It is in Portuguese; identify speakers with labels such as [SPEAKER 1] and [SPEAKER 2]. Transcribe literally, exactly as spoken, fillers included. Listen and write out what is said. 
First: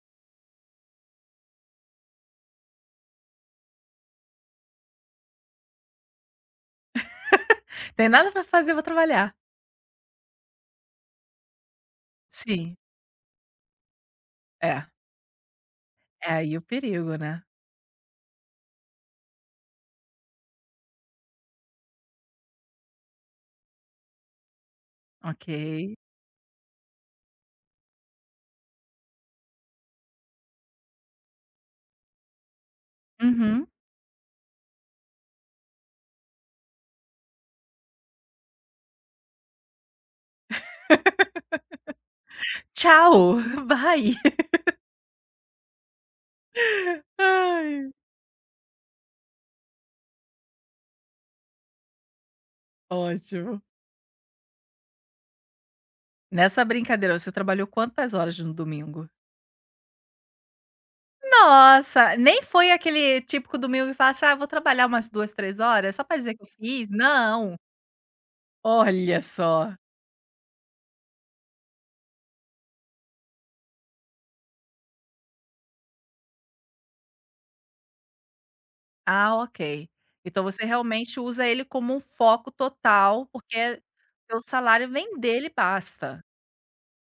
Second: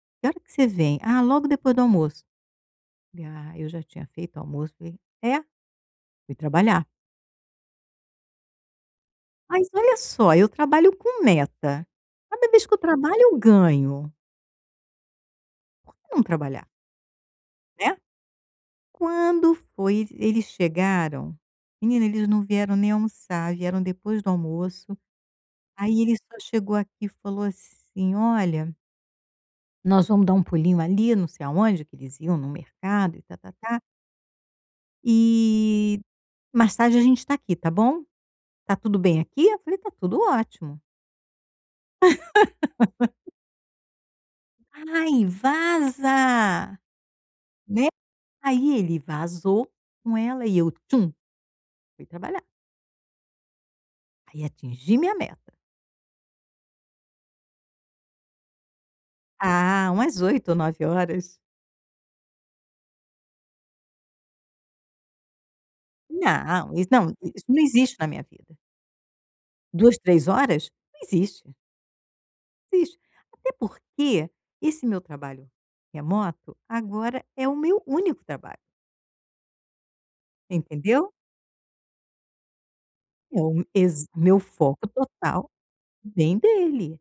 [SPEAKER 1] “Que hora que você vem?”, “Ah, logo depois do almoço." Eu falei: “Ah", eu já tinha feito o almoço, falei: “É?” Fui trabalhar.
[SPEAKER 2] Tem nada para fazer, vou trabalhar.
[SPEAKER 1] Mas, olha só, eu trabalho com meta. Cada vez que eu
[SPEAKER 2] Sim.
[SPEAKER 1] trabalho eu ganho.
[SPEAKER 2] É.
[SPEAKER 1] Por que não
[SPEAKER 2] É aí o
[SPEAKER 1] trabalhar?
[SPEAKER 2] perigo, né?
[SPEAKER 1] Né. Quando foi e eles chegaram, menina, eles não vieram nem almoçar, vieram depois do almoço.
[SPEAKER 2] Ok.
[SPEAKER 1] Aí, ele só chegou aqui e falou assim: "Olha" "nós vamos dar um pulinho ali não sei aonde.", que eles iam num mercado e
[SPEAKER 2] Uhum.
[SPEAKER 1] tá-tá-tá "e, mais tarde, a gente está aqui, tá bom? Está tudo bem aqui?" Eu falei: "Está tudo ótimo".
[SPEAKER 2] Tchau, vai.
[SPEAKER 1] "Ai, vaza", né?
[SPEAKER 2] Ai.
[SPEAKER 1] Aí ele vazou com ela e eu tchum fui trabalhar.
[SPEAKER 2] Ótimo.
[SPEAKER 1] Aí atingi minha meta.
[SPEAKER 2] Nessa brincadeira, você trabalhou quantas horas no domingo?
[SPEAKER 1] Ah, umas oito ou nove horas.
[SPEAKER 2] Nossa, nem foi aquele típico domingo que fala assim: "Ah, vou trabalhar umas duas, três horas só para dizer que eu
[SPEAKER 1] Não,
[SPEAKER 2] fiz.",
[SPEAKER 1] isso não, i isso
[SPEAKER 2] não.
[SPEAKER 1] não existe na minha vida.
[SPEAKER 2] Olha só.
[SPEAKER 1] duas, três, horas? Não existe. Não existe, até porque esse meu trabalho remoto agora é o meu único trabalho.
[SPEAKER 2] Ah, ok. Então você
[SPEAKER 1] Entendeu?
[SPEAKER 2] realmente usa ele como um foco total,
[SPEAKER 1] É o úni
[SPEAKER 2] porque
[SPEAKER 1] exa o
[SPEAKER 2] teu
[SPEAKER 1] meu foco
[SPEAKER 2] salário vem dele,
[SPEAKER 1] total.
[SPEAKER 2] basta.
[SPEAKER 1] Vem dele.